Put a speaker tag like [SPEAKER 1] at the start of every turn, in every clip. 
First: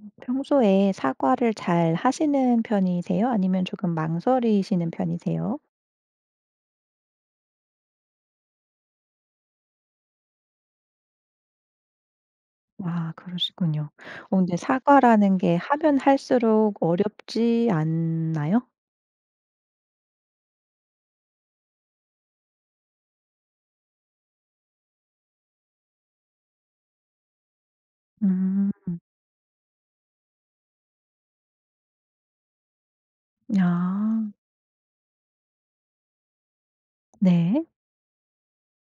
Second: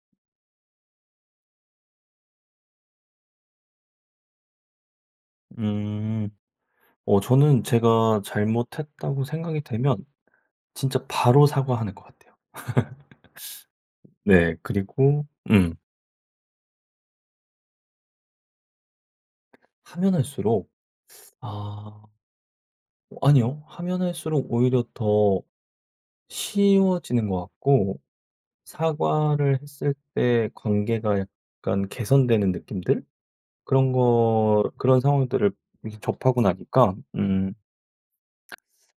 [SPEAKER 1] 음 평소에 사과를 잘 하시는 편이세요? 아니면 조금 망설이시는 편이세요?
[SPEAKER 2] 음. 어 저는 '제가 잘못 했다.'고 생각이 되면 진짜 바로 사과하는 것 같아요.
[SPEAKER 1] 아 그러시군요. 어
[SPEAKER 2] 네
[SPEAKER 1] 그런데
[SPEAKER 2] 그리고
[SPEAKER 1] 사과라는 게
[SPEAKER 2] 음.
[SPEAKER 1] 하면 할수록 어렵지 않나요?
[SPEAKER 2] 하면 할수록. 아 아니요. 하면 할수록 오히려 더 쉬워지는 것 같고
[SPEAKER 1] 음.
[SPEAKER 2] 사과를 했을 때 관계가 약간 개선되는 느낌들? 그런
[SPEAKER 1] 아.
[SPEAKER 2] 거 그런 상황들을 이렇게 접하고 나니까 음
[SPEAKER 1] 네.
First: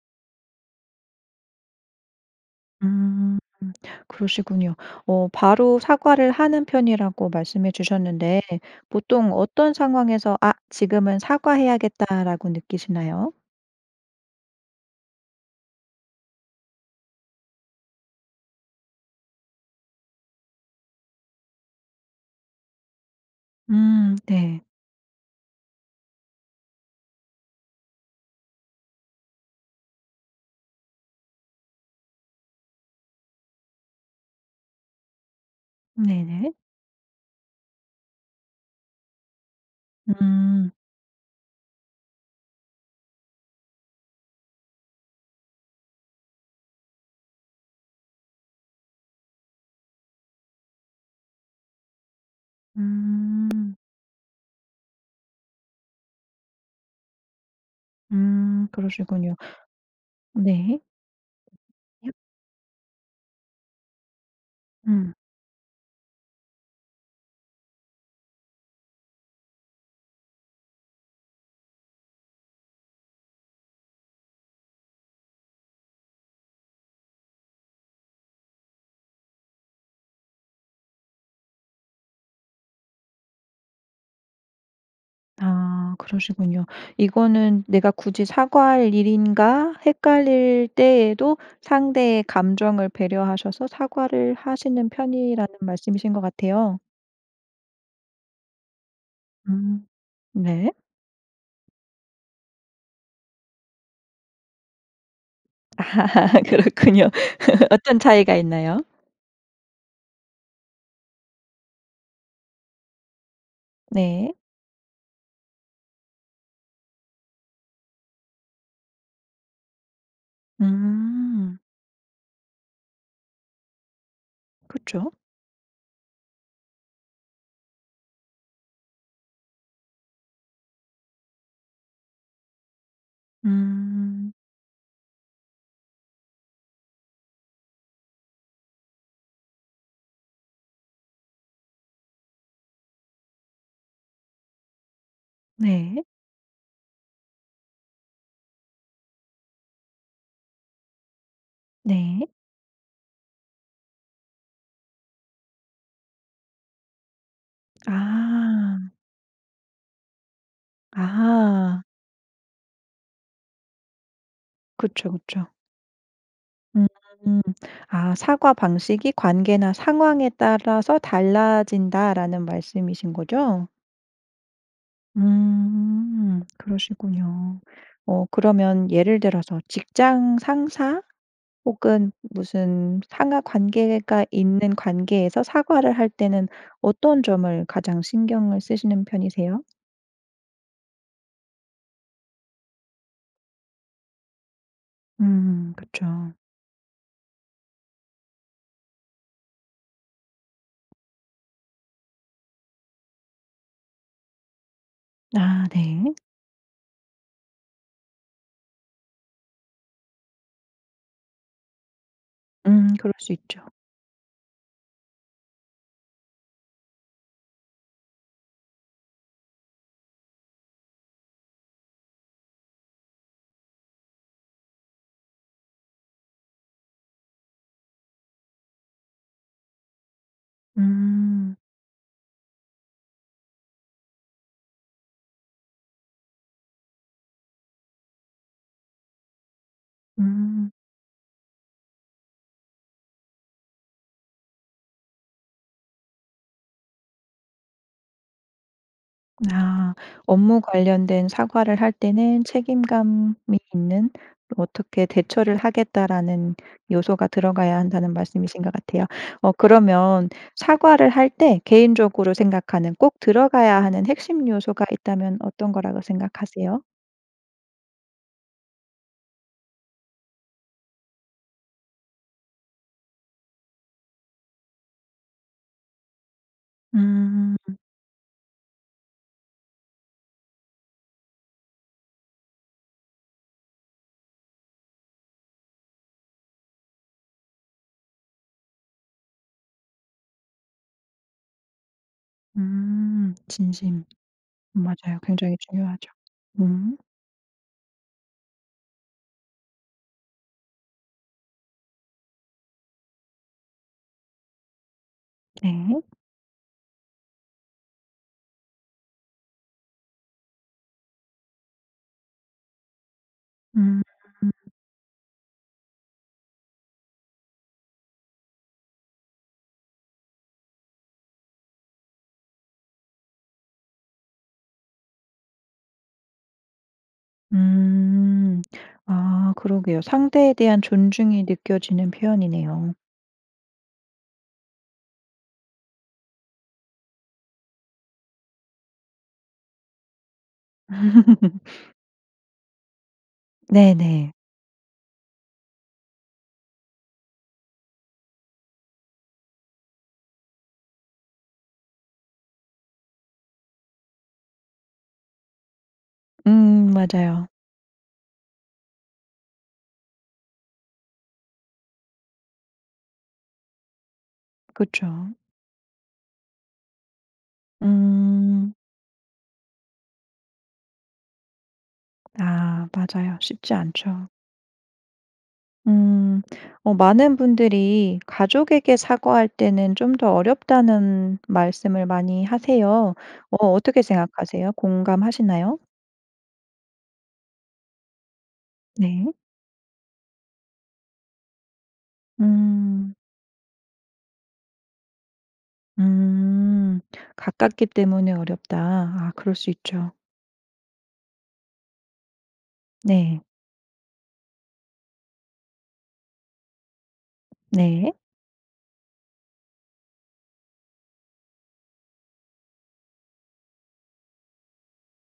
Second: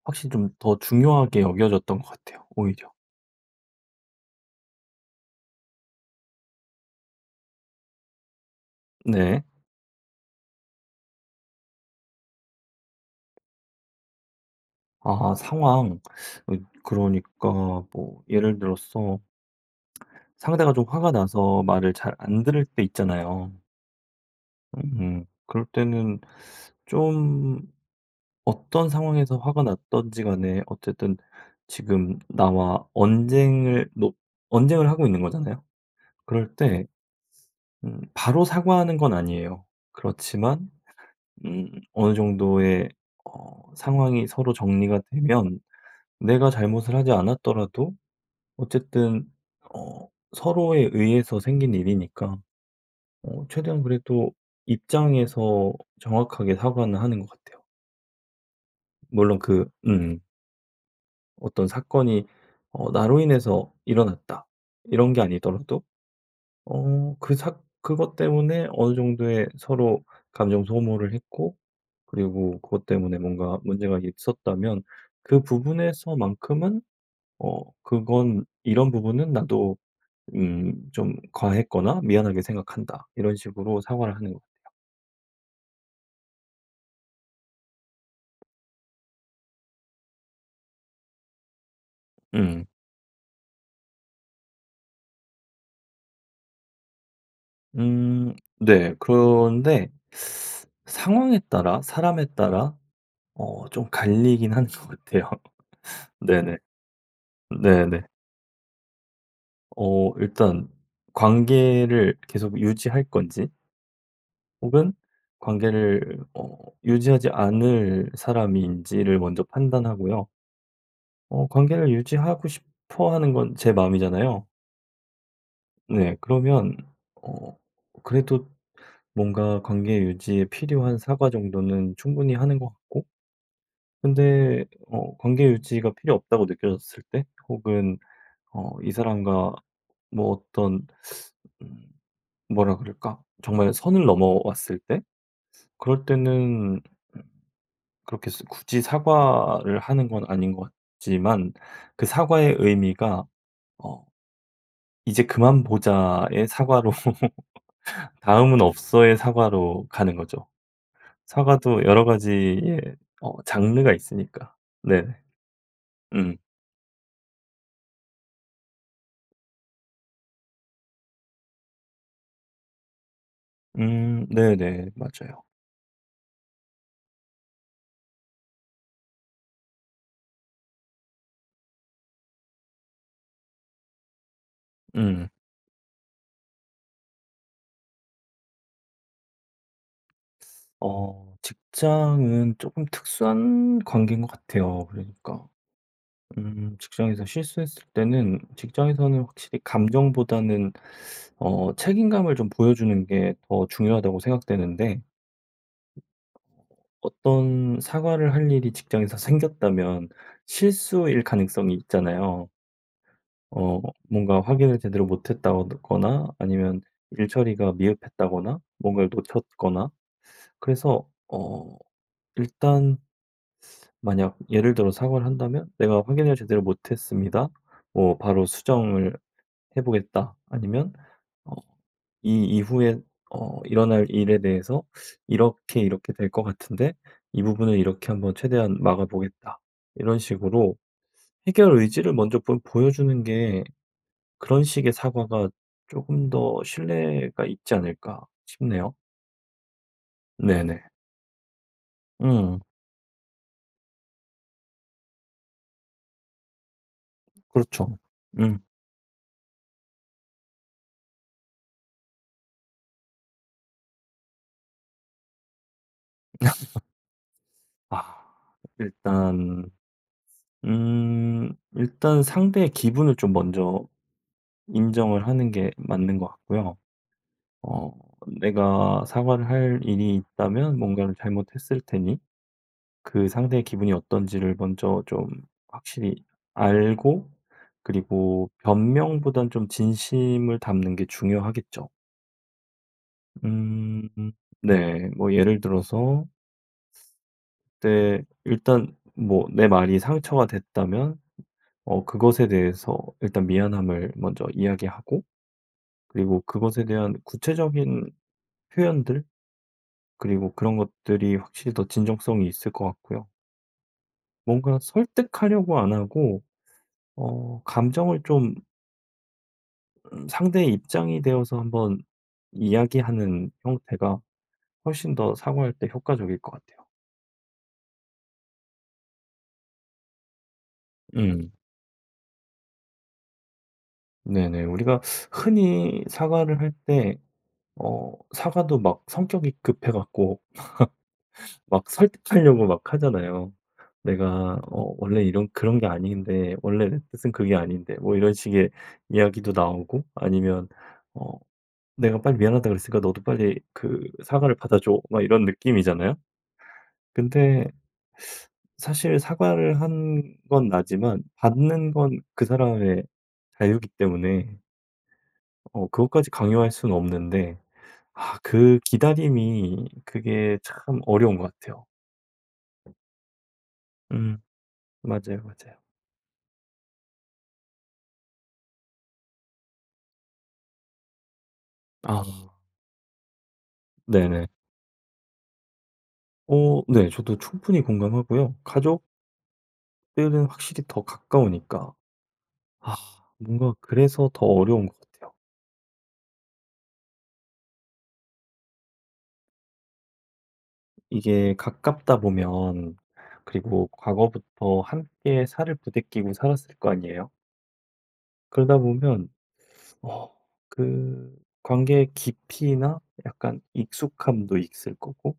[SPEAKER 2] 확실히 좀 더 중요하게 여겨졌던 것 같아요 오히려.
[SPEAKER 1] 음 그러시군요. 어 바로 사과를 하는 편이라고 말씀해 주셨는데 보통
[SPEAKER 2] 네.
[SPEAKER 1] 어떤 상황에서 '아 지금은 사과해야겠다.'라고 느끼시나요?
[SPEAKER 2] 아 상황. 어 그러니까 뭐 예를 들어서 상대가 좀 화가 나서 말을 잘 안 들을 때 있잖아요.
[SPEAKER 1] 음 네.
[SPEAKER 2] 음 그럴 때는 좀 어떤 상황에서 화가 났든지간에 어쨌든 지금 나와 언쟁을 뭐 언쟁을 하고 있는 거잖아요.
[SPEAKER 1] 네네.
[SPEAKER 2] 그럴 때 음 바로 사과하는 건 아니에요. 그렇지만
[SPEAKER 1] 음.
[SPEAKER 2] 음 어느 정도의 어 상황이 서로 정리가 되면 내가 잘못을 하지 않았더라도 어쨌든 어 서로에 의해서 생긴 일이니까 어
[SPEAKER 1] 음.
[SPEAKER 2] 최대한 그래도 입장에서 정확하게 사과는 하는 것 같아요.
[SPEAKER 1] 음 그러시군요.
[SPEAKER 2] 물론 그 음.
[SPEAKER 1] 네.
[SPEAKER 2] 어떤
[SPEAKER 1] [unintelligible]
[SPEAKER 2] 사건이 어 '나로 인해서 일어났다.' 이런
[SPEAKER 1] 음.
[SPEAKER 2] 게 아니더라도 어 그 사 그것 때문에 어느 정도의 서로 감정 소모를 했고 그리고 그것 때문에 뭔가 문제가 있었다면 그 부분에서 만큼은 어 그건 "이런 부분은 나도 음 좀 과했거나 미안하게 생각한다." 이런 식으로 사과를 하는 것 같아요.
[SPEAKER 1] 아 그러시군요. '이거는 내가 굳이 사과할 일인가?' 헷갈릴 때에도 상대의
[SPEAKER 2] 음.
[SPEAKER 1] 감정을 배려하셔서 사과를 하시는 편이라는 말씀이신 것 같아요.
[SPEAKER 2] 음 네.
[SPEAKER 1] 음
[SPEAKER 2] 그런데
[SPEAKER 1] 네.
[SPEAKER 2] 상황에 따라 사람에 따라 어 좀 갈리긴 하는 것 같아요. 네네.
[SPEAKER 1] 그렇군요.
[SPEAKER 2] 네
[SPEAKER 1] 어떤
[SPEAKER 2] 네.
[SPEAKER 1] 차이가 있나요?
[SPEAKER 2] 어 일단 관계를 계속 유지할 건지
[SPEAKER 1] 네.
[SPEAKER 2] 혹은 관계를 어 유지하지 않을 사람인지를 먼저 판단하고요. 어
[SPEAKER 1] 음.
[SPEAKER 2] 관계를 유지하고 싶어 하는 건 제 마음이잖아요.
[SPEAKER 1] 그쵸.
[SPEAKER 2] 네. 그러면 어 그래도 뭔가 관계 유지에 필요한 사과 정도는 충분히 하는 것 같고
[SPEAKER 1] 음.
[SPEAKER 2] 근데 어 관계 유지가 필요 없다고 느껴졌을 때? 혹은 어 이 사람과 뭐 어떤 음 뭐라 그럴까? 정말 선을 넘어왔을 때?
[SPEAKER 1] 네.
[SPEAKER 2] 그럴 때는 그렇게 스 굳이 사과를 하는 건 아닌 것 같지만 그
[SPEAKER 1] 네.
[SPEAKER 2] 사과의 의미가 어 "이제 그만 보자."의 사과로 "다음은
[SPEAKER 1] 아.
[SPEAKER 2] 없어."의 사과로 가는 거죠.
[SPEAKER 1] 아.
[SPEAKER 2] 사과도 여러 가지의 어 장르가 있으니까. 네.
[SPEAKER 1] 그쵸 그쵸.
[SPEAKER 2] 음.
[SPEAKER 1] 음. 아 "사과 방식이 관계나 상황에 따라서 달라진다."라는 말씀이신 거죠?
[SPEAKER 2] 음. 네네. 맞아요.
[SPEAKER 1] 음. 그러시군요. 어 그러면 예를 들어서 직장 상사? 혹은 무슨 상하 관계가 있는
[SPEAKER 2] 음.
[SPEAKER 1] 관계에서 사과를 할 때는 어떤 점을 가장 신경을 쓰시는 편이세요?
[SPEAKER 2] 어 직장은 쪼금 특수한 관계인 것 같아요. 그러니까
[SPEAKER 1] 음 그쵸.
[SPEAKER 2] 음 직장에서 실수했을 때는 직장에서는 확실히 감정보다는 어 책임감을 좀 보여주는 게 더 중요하다고 생각되는데.
[SPEAKER 1] 아 네.
[SPEAKER 2] 어떤 사과를 할 일이 직장에서 생겼다면 실수일 가능성이 있잖아요.
[SPEAKER 1] 음 그럴 수 있죠.
[SPEAKER 2] 어 뭔가 확인을 제대로 못했다거나 아니면 일처리가 미흡했다거나 뭔가를 놓쳤거나 그래서 어 일단 만약 예를 들어 사과를 한다면 "내가 확인을 제대로 못했습니다." 뭐 "바로 수정을 해 보겠다." 아니면 어
[SPEAKER 1] 음.
[SPEAKER 2] "이 이후에 어 일어날 일에 대해서 이렇게, 이렇게 될 것 같은데 이 부분을 이렇게 한번 최대한 막아보겠다." 이런
[SPEAKER 1] 음.
[SPEAKER 2] 식으로 '해결 의지를 먼저 좀 보여주는 게 그런 식의 사과가 쪼금 더 신뢰가 있지 않을까?' 싶네요.
[SPEAKER 1] 아 업무
[SPEAKER 2] 네네.
[SPEAKER 1] 관련된 사과를 할 때는
[SPEAKER 2] 음.
[SPEAKER 1] "책임감이 있는 '어떻게 대처를 하겠다.'라는 요소가 들어가야
[SPEAKER 2] 그렇죠.
[SPEAKER 1] 한다."는
[SPEAKER 2] 음.
[SPEAKER 1] 말씀이신 것 같아요. 어 그러면 사과를 할 때 개인적으로 생각하는 꼭 들어가야 하는 핵심 요소가 있다면 어떤 거라고 생각하세요?
[SPEAKER 2] 아. 일단 음 일단 상대의 기분을 좀 먼저 인정을 하는 게 맞는 것 같고요.
[SPEAKER 1] 음.
[SPEAKER 2] 어 내가 사과를 할 일이 있다면 뭔가를 잘못했을 테니 그 상대의 기분이 어떤지를 먼저 좀 확실히 알고 그리고 변명보단 좀 진심을 담는 게 중요하겠죠.
[SPEAKER 1] 음. 진심.
[SPEAKER 2] 음 네.
[SPEAKER 1] 맞아요.
[SPEAKER 2] 뭐
[SPEAKER 1] 굉장히
[SPEAKER 2] 예를
[SPEAKER 1] 중요하죠.
[SPEAKER 2] 들어서
[SPEAKER 1] 음.
[SPEAKER 2] 내 일단 뭐 내 말이 상처가 됐다면 어 그것에 대해서 일단 미안함을 먼저 이야기하고
[SPEAKER 1] 네.
[SPEAKER 2] 그리고 그것에 대한 구체적인 표현들 그리고 그런 것들이 확실히 더 진정성이 있을 것 같고요.
[SPEAKER 1] 음.
[SPEAKER 2] 뭔가 설득하려고 안 하고 어 감정을 좀 음 상대의 입장이 되어서 한번 이야기하는 형태가 훨씬 더 사과할 때 효과적일 것 같아요.
[SPEAKER 1] 음 아 그러게요. 상대에 대한 존중이
[SPEAKER 2] 응.
[SPEAKER 1] 느껴지는 표현이네요.
[SPEAKER 2] 네네. 우리가 흔히 사과를 할 때 어 사과도 막 성격이 급해 갖고 막 설득하려고 막 하잖아요.
[SPEAKER 1] 네네.
[SPEAKER 2] "내가 어 원래 이런 그런 게 아닌데 원래 뜻은 그게 아닌데." 뭐 이런 식의 이야기도 나오고 아니면 어 '내가 빨리 미안하다고 그랬으니까 너도 빨리 그 사과를 받아 줘.' 막 이런 느낌이잖아요.
[SPEAKER 1] 음 맞아요.
[SPEAKER 2] 근데 사실 사과를 한 건 나지만 받는 건 그 사람의 자유기 때문에
[SPEAKER 1] 그쵸.
[SPEAKER 2] 어 그것까지 강요할 수는 없는데 아
[SPEAKER 1] 음.
[SPEAKER 2] 그 기다림이 그게 참 어려운 것 같아요.
[SPEAKER 1] 아 맞아요. 쉽지 않죠.
[SPEAKER 2] 음. 맞아요. 맞아요.
[SPEAKER 1] 음. 어 많은 분들이 "가족에게 사과할 때는 좀 더 어렵다."는 말씀을 많이
[SPEAKER 2] 아.
[SPEAKER 1] 하세요. 어 어떻게
[SPEAKER 2] 네네.
[SPEAKER 1] 생각하세요? 공감하시나요?
[SPEAKER 2] 어 네. 저도 충분히 공감하고요. 가족
[SPEAKER 1] 네.
[SPEAKER 2] 들은 확실히 더 가까우니까. 아
[SPEAKER 1] 음.
[SPEAKER 2] 뭔가 그래서 더 어려운 것 같아요.
[SPEAKER 1] 음 "가깝기 때문에 어렵다." 아 그럴 수 있죠.
[SPEAKER 2] 이게 가깝다 보면
[SPEAKER 1] 네.
[SPEAKER 2] 그리고 과거부터 함께 살을 부대끼고 살았을 거 아니에요?
[SPEAKER 1] 네.
[SPEAKER 2] 그러다보면 어 그 관계의 깊이나 약간 익숙함도 있을 거고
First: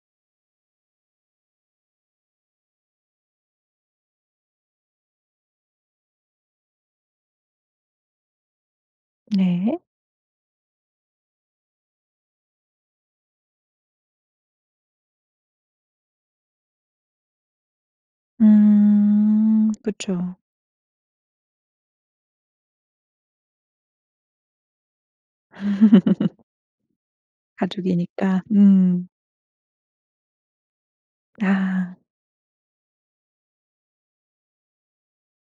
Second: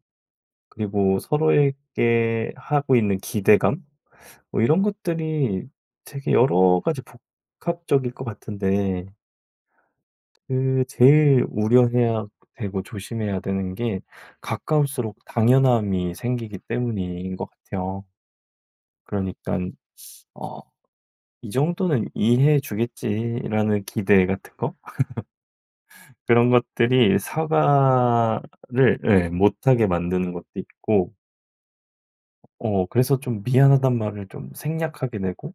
[SPEAKER 2] 그리고 서로에게 하고 있는 기대감 뭐 이런 것들이 되게 여러 가지 복합적일 것 같은데
[SPEAKER 1] 네.
[SPEAKER 2] 그 제일 우려해야 되고 조심해야 되는 게 가까울수록 당연함이 생기기 때문인 것 같아요. 그러니깐
[SPEAKER 1] 음. 그쵸.
[SPEAKER 2] 어 '이 정도는 이해해 주겠지.'라는 기대 같은 거? 그런 것들이
[SPEAKER 1] 가족이니까.
[SPEAKER 2] 사과를
[SPEAKER 1] 음.
[SPEAKER 2] 예 못하게 만드는 것도 있고
[SPEAKER 1] 아.
[SPEAKER 2] 어 그래서 좀 미안하단 말을 좀 생략하게 되고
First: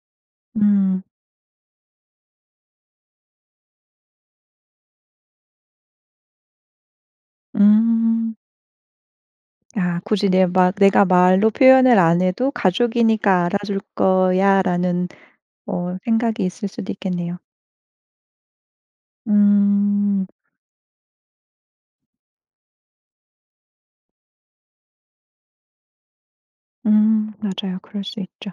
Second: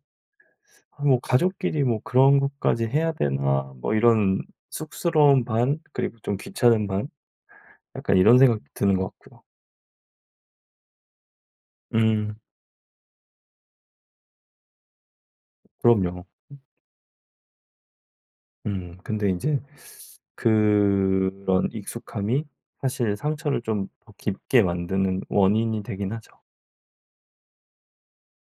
[SPEAKER 1] 음.
[SPEAKER 2] '아 뭐 가족끼리 뭐 그런 것까지 해야 되나.' 뭐 이런 쑥스러움 반 그리고 좀 귀찮음 반 약간
[SPEAKER 1] 음.
[SPEAKER 2] 이런 생각도 드는 것 같고요.
[SPEAKER 1] 아 굳이 내 막 내가 말로 표현을 안
[SPEAKER 2] 음.
[SPEAKER 1] 해도 '가족이니까 알아줄 거야.'라는 어
[SPEAKER 2] 그럼요.
[SPEAKER 1] 생각이 있을 수도 있겠네요.
[SPEAKER 2] 음 근데 인제
[SPEAKER 1] 음.
[SPEAKER 2] 그런 익숙함이 사실 상처를 좀 더 깊게 만드는 원인이 되긴 하죠.
[SPEAKER 1] 음 맞아요. 그럴 수 있죠.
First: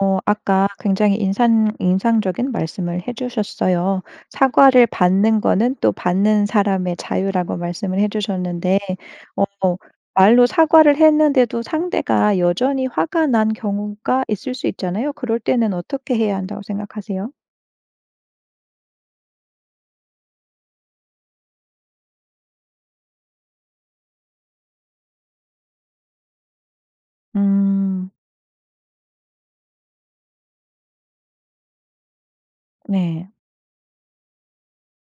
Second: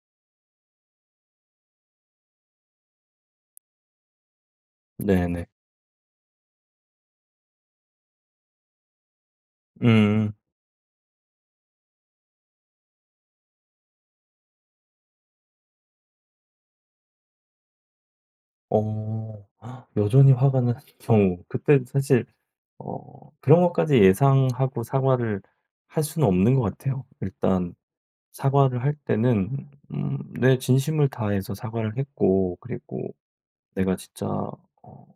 [SPEAKER 1] 어 아까 굉장히 인산 인상적인 말씀을 해주셨어요. "사과를 받는
[SPEAKER 2] 네네.
[SPEAKER 1] 거는 또 받는 사람의 자유."라고 말씀을 해 주셨는데 어
[SPEAKER 2] 음.
[SPEAKER 1] 말로 사과를 했는데도 상대가 여전히 화가 난 경우가 있을 수 있잖아요? 그럴 때는 어떻게 해야 한다고 생각하세요?
[SPEAKER 2] 어 여전히 화가 난 경우 그때 사실 어 그런 것까지 예상하고 사과를 할 수는 없는 것 같아요. 일단
[SPEAKER 1] 음.
[SPEAKER 2] 사과를 할 때는 음 내 진심을 다해서 사과를 했고 그리고
[SPEAKER 1] 네.
[SPEAKER 2] 내가 진짜 어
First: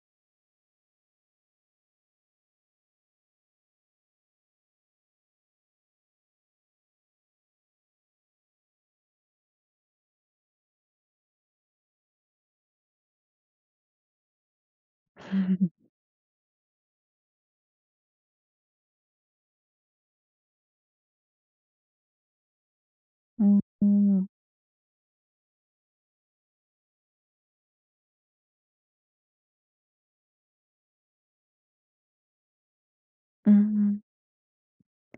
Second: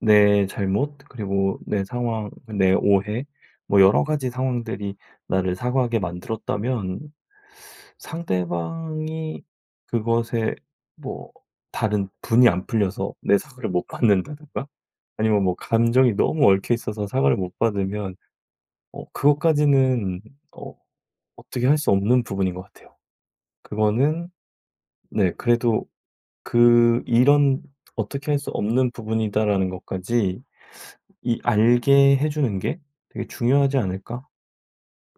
[SPEAKER 2] 내 잘못 그리고 내 상황 내 오해 뭐 여러 가지 상황들이 나를 사과하게 만들었다면 상대방이 그것에 뭐 다른 분이 안 풀려서 내 사과를 못 받는다든가 아니면 뭐 감정이 너무 얽혀 있어서 사과를 못 받으면 어 그것까지는 어 어떻게 할 수 없는 부분인 것 같아요.
[SPEAKER 1] 음.
[SPEAKER 2] 그거는 네 그래도 그 이런 '어떻게 할 수 없는 부분이다.'라는 것까지 이 알게 해주는 게 되게 중요하지
[SPEAKER 1] 음.
[SPEAKER 2] 않을까?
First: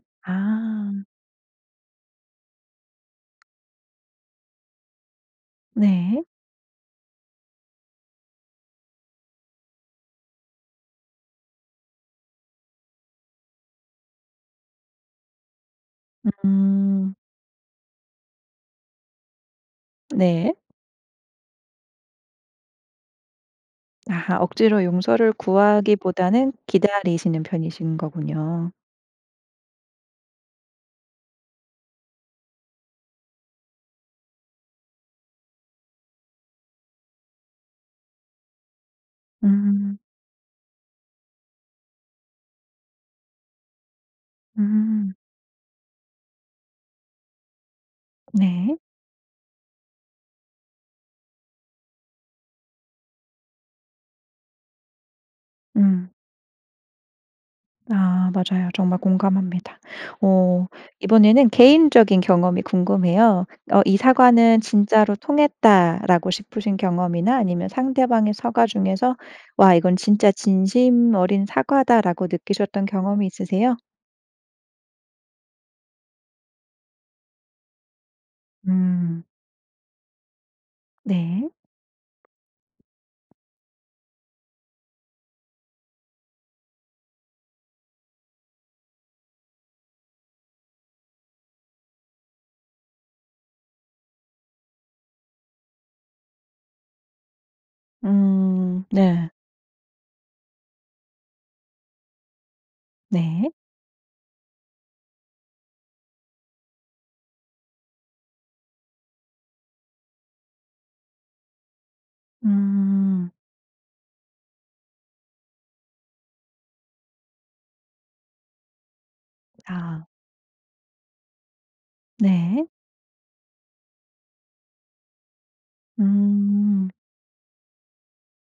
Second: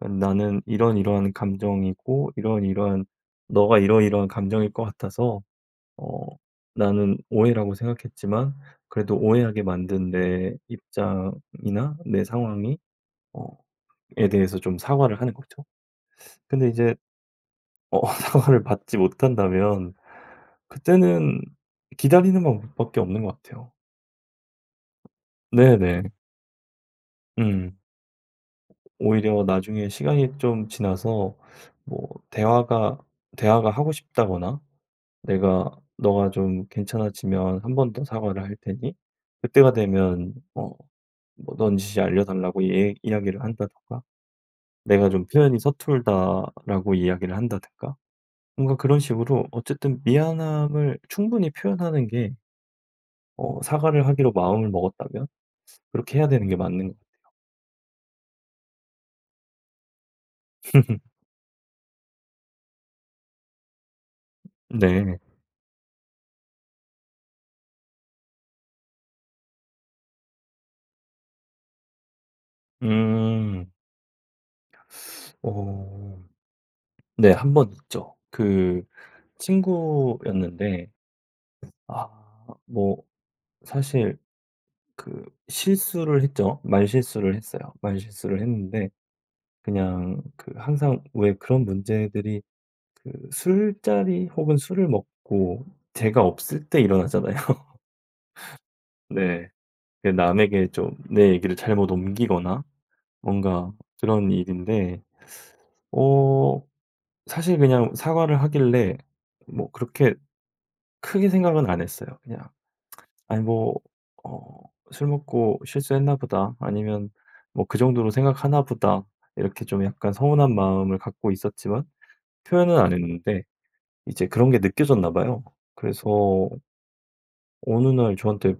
[SPEAKER 2] 어 나는
[SPEAKER 1] 아.
[SPEAKER 2] 이러이러한 감정이고 이러이러한 너가 이러이러한 감정일 것 같아서 어
[SPEAKER 1] 네.
[SPEAKER 2] 나는 오해라고 생각했지만 그래도 오해하게 만든 내 입장이나 내 상황이 어 에 대해서 좀 사과를 하는 거죠. 근데 이제
[SPEAKER 1] 음.
[SPEAKER 2] 어 사과를 받지 못한다면
[SPEAKER 1] 네.
[SPEAKER 2] 그때는 기다리는 것 밖에 없는 것 같아요.
[SPEAKER 1] 아하 억지로 용서를
[SPEAKER 2] 네 네.
[SPEAKER 1] 구하기보다는 기다리시는
[SPEAKER 2] 음.
[SPEAKER 1] 편이신거군요.
[SPEAKER 2] 오히려 나중에 시간이 좀 지나서 뭐 대화가, 대화가 하고 싶다거나 "내가 너가 좀 괜찮아지면 한 번 더 사과를 할 테니 그때가
[SPEAKER 1] 음.
[SPEAKER 2] 되면 뭐, 뭐 넌지시 알려달라."고 얘 이야기를 한다든가. "내가
[SPEAKER 1] 음.
[SPEAKER 2] 좀 표현이 서툴다."라고 이야기를 한다든가 뭔가
[SPEAKER 1] 네.
[SPEAKER 2] 그런 식으로 어쨌든 미안함을 충분히 표현하는 게 어 사과를 하기로 마음을 먹었다면
[SPEAKER 1] 음.
[SPEAKER 2] 그렇게 해야 되는 게 맞는 것 같아요.
[SPEAKER 1] 아 맞아요. 정말 공감합니다. 어 이번에는 개인적인 경험이 궁금해요. 어 '이 사과는 진짜로
[SPEAKER 2] 네.
[SPEAKER 1] 통했다.'라고 싶으신 경험이나 아니면 상대방의 사과 중에서 '와 이건 진짜 진심 어린 사과다.'라고 느끼셨던 경험이
[SPEAKER 2] 음.
[SPEAKER 1] 있으세요?
[SPEAKER 2] 어. 네. 1 번 있죠. 그
[SPEAKER 1] 음.
[SPEAKER 2] 친구였는데
[SPEAKER 1] 네.
[SPEAKER 2] 아 뭐 사실 그 실수를 했죠. 말실수를 했어요. 말실수를 했는데 그냥 그 항상 왜 그런 문제들이 그 술자리 혹은 술을 먹고 제가 없을 때 일어나잖아요.
[SPEAKER 1] 음 네.
[SPEAKER 2] 네. 그 남에게 좀 내 얘기를 잘못 옮기거나
[SPEAKER 1] 네.
[SPEAKER 2] 뭔가 그런 일인데 어 사실 그냥 사과를 하길래 뭐 그렇게 크게 생각은 안 했어요. 그냥
[SPEAKER 1] 음.
[SPEAKER 2] '아니 뭐 어 술 먹고 실수했나 보다.' 아니면 뭐 '그 정도로 생각하나 보다.' 이렇게 좀
[SPEAKER 1] 아.
[SPEAKER 2] 약간 서운한 마음을 갖고 있었지만
[SPEAKER 1] 네.
[SPEAKER 2] 표현은 안 했는데 이제 그런 게 느껴졌나 봐요. 그래서
[SPEAKER 1] 음.
[SPEAKER 2] 어느 날 저한테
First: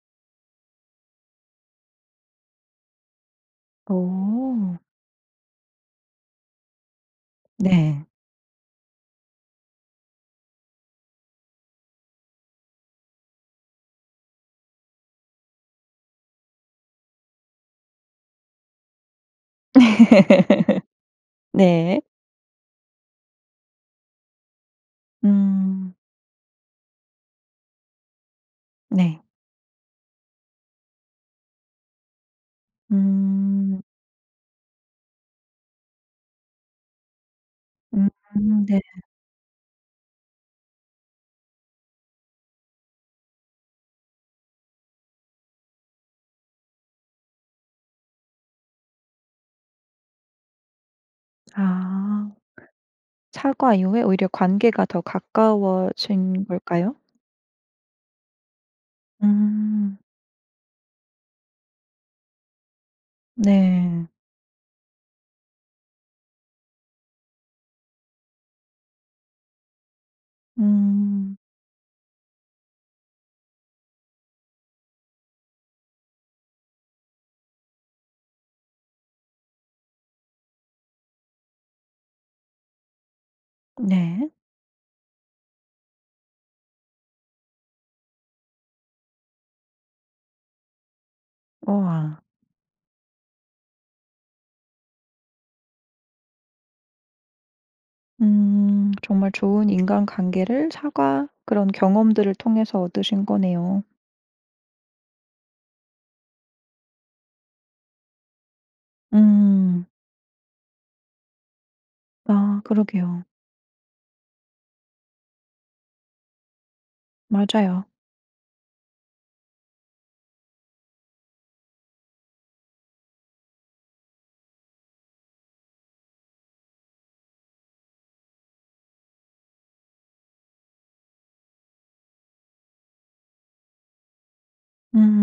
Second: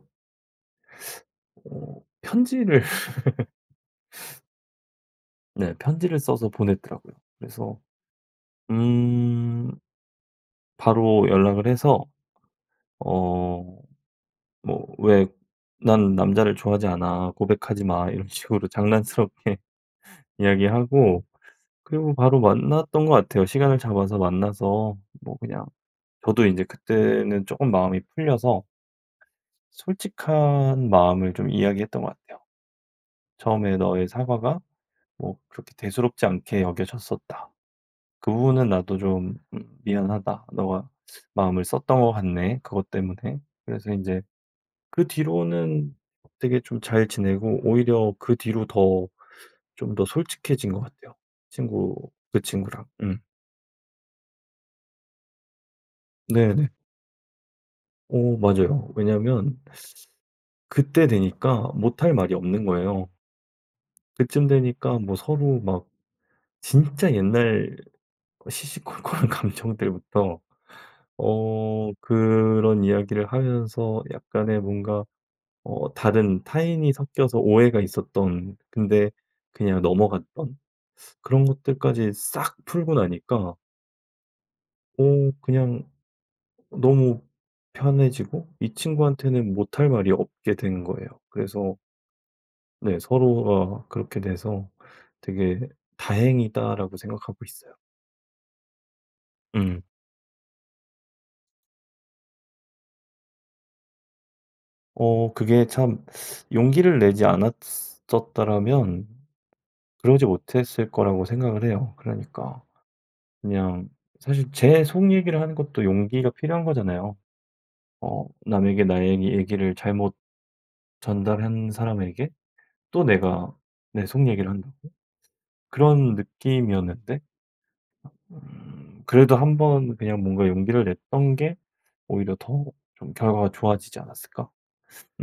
[SPEAKER 2] 어. 편지를
[SPEAKER 1] 오.
[SPEAKER 2] 네. 편지를 써서 보냈더라고요. 그래서
[SPEAKER 1] 네.
[SPEAKER 2] 음 바로 연락을 해서 어 뭐 왜 "난 남자를 좋아하지 않아. 고백하지 마." 이런 식으로 장난스럽게 이야기하고
[SPEAKER 1] 네.
[SPEAKER 2] 그리고 바로 만났던 것 같아요. 시간을 잡아서 만나서 뭐 그냥
[SPEAKER 1] 음.
[SPEAKER 2] 저도 인제 그때는 쪼금 마음이 풀려서
[SPEAKER 1] 네.
[SPEAKER 2] 솔직한 마음을 좀 이야기했던 것 같아요. "처음에
[SPEAKER 1] 음.
[SPEAKER 2] 너의 사과가 뭐 그렇게 대수롭지 않게 여겨졌었다.
[SPEAKER 1] 음
[SPEAKER 2] 그
[SPEAKER 1] 음.
[SPEAKER 2] 부분은
[SPEAKER 1] 네.
[SPEAKER 2] 나도 좀 음 미안하다. 너가 마음을 썼던 것 같네. 그것 때문에." 그래서 인제 그 뒤로는 되게 좀 잘 지내고 오히려 그 뒤로 더 좀 더 솔직해진 것 같아요. 친구,
[SPEAKER 1] 아.
[SPEAKER 2] 그 친구랑. 음.
[SPEAKER 1] 사과 이후에 오히려 관계가 더 가까워진
[SPEAKER 2] 네네.
[SPEAKER 1] 걸까요?
[SPEAKER 2] 어. 맞아요. 왜냐면
[SPEAKER 1] 음.
[SPEAKER 2] 그때 되니까 못 할 말이 없는 거예요.
[SPEAKER 1] 네.
[SPEAKER 2] 그쯤 되니까 뭐 서로 막 진짜 옛날 시시콜콜한 감정들부터
[SPEAKER 1] 음.
[SPEAKER 2] 어 그런 이야기를 하면서 약간의 뭔가 어 다른 타인이 섞여서 오해가 있었던 근데 그냥 넘어갔던 그런 것들까지 싹 풀고 나니까
[SPEAKER 1] 네.
[SPEAKER 2] 어 그냥 너무 편해지고 이 친구한테는 못 할 말이 없게 된 거예요. 그래서
[SPEAKER 1] 우와.
[SPEAKER 2] 네. 서로가 그렇게 돼서 '되게 다행이다.'라고 생각하고 있어요.
[SPEAKER 1] 음 정말 좋은
[SPEAKER 2] 음.
[SPEAKER 1] 인간관계를 사과 그런 경험들을 통해서 얻으신 거네요.
[SPEAKER 2] 어 그게 참 용기를 내지 않았었더라면
[SPEAKER 1] 음.
[SPEAKER 2] 그러지 못 했을 거라고 생각을 해요.
[SPEAKER 1] 아
[SPEAKER 2] 그러니까
[SPEAKER 1] 그러게요.
[SPEAKER 2] 그냥 사실 제 속 얘기를 하는 것도 용기가 필요한 거잖아요.
[SPEAKER 1] 맞아요.
[SPEAKER 2] 어 '남에게 나의 얘기를 잘못 전달한 사람에게 또 내가 내 속 얘기를 한다고?' 그런 느낌이었는데. 음 '그래도 한번 그냥 뭔가 용기를 냈던 게 오히려 더 좀 결과가 좋아지지 않았을까?'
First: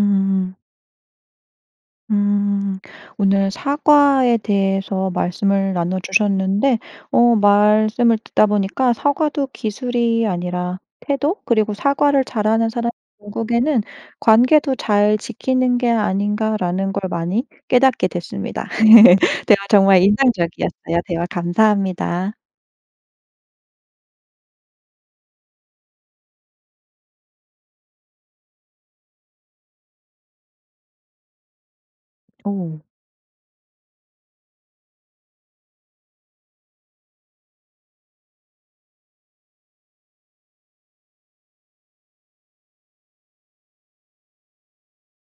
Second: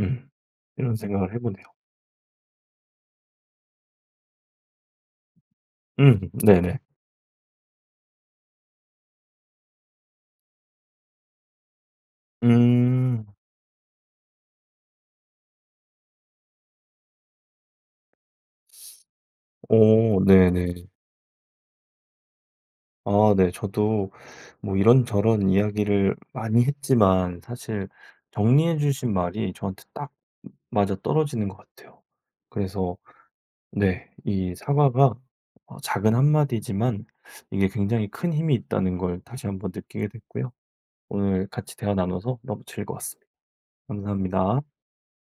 [SPEAKER 2] 음 이런 생각을 해 보네요.
[SPEAKER 1] 음. 오늘 사과에 대해서 말씀을 나눠
[SPEAKER 2] 음
[SPEAKER 1] 주셨는데
[SPEAKER 2] 네네.
[SPEAKER 1] 어 말씀을 듣다 보니까 '사과도 기술이 아니라 태도? 그리고 사과를 잘하는 사람이
[SPEAKER 2] 음.
[SPEAKER 1] 결국에는 관계도 잘 지키는 게 아닌가.'라는 걸 많이 깨닫게 됐습니다. 대화 정말
[SPEAKER 2] 어 네네.
[SPEAKER 1] 인상적이었어요. 대화 감사합니다.
[SPEAKER 2] 아 네. 저도 뭐 이런저런 이야기를 많이 했지만 사실 정리해 주신 말이 저한테 딱 아 맞아떨어지는 것 같아요.
[SPEAKER 1] 어.
[SPEAKER 2] 그래서 네 이 사과가 어 작은 한마디지만 이게 굉장히 큰 힘이 있다는 걸 다시 한번 느끼게 됐고요. 오늘 같이 대화 나눠서 너무 즐거웠습니다. 감사합니다.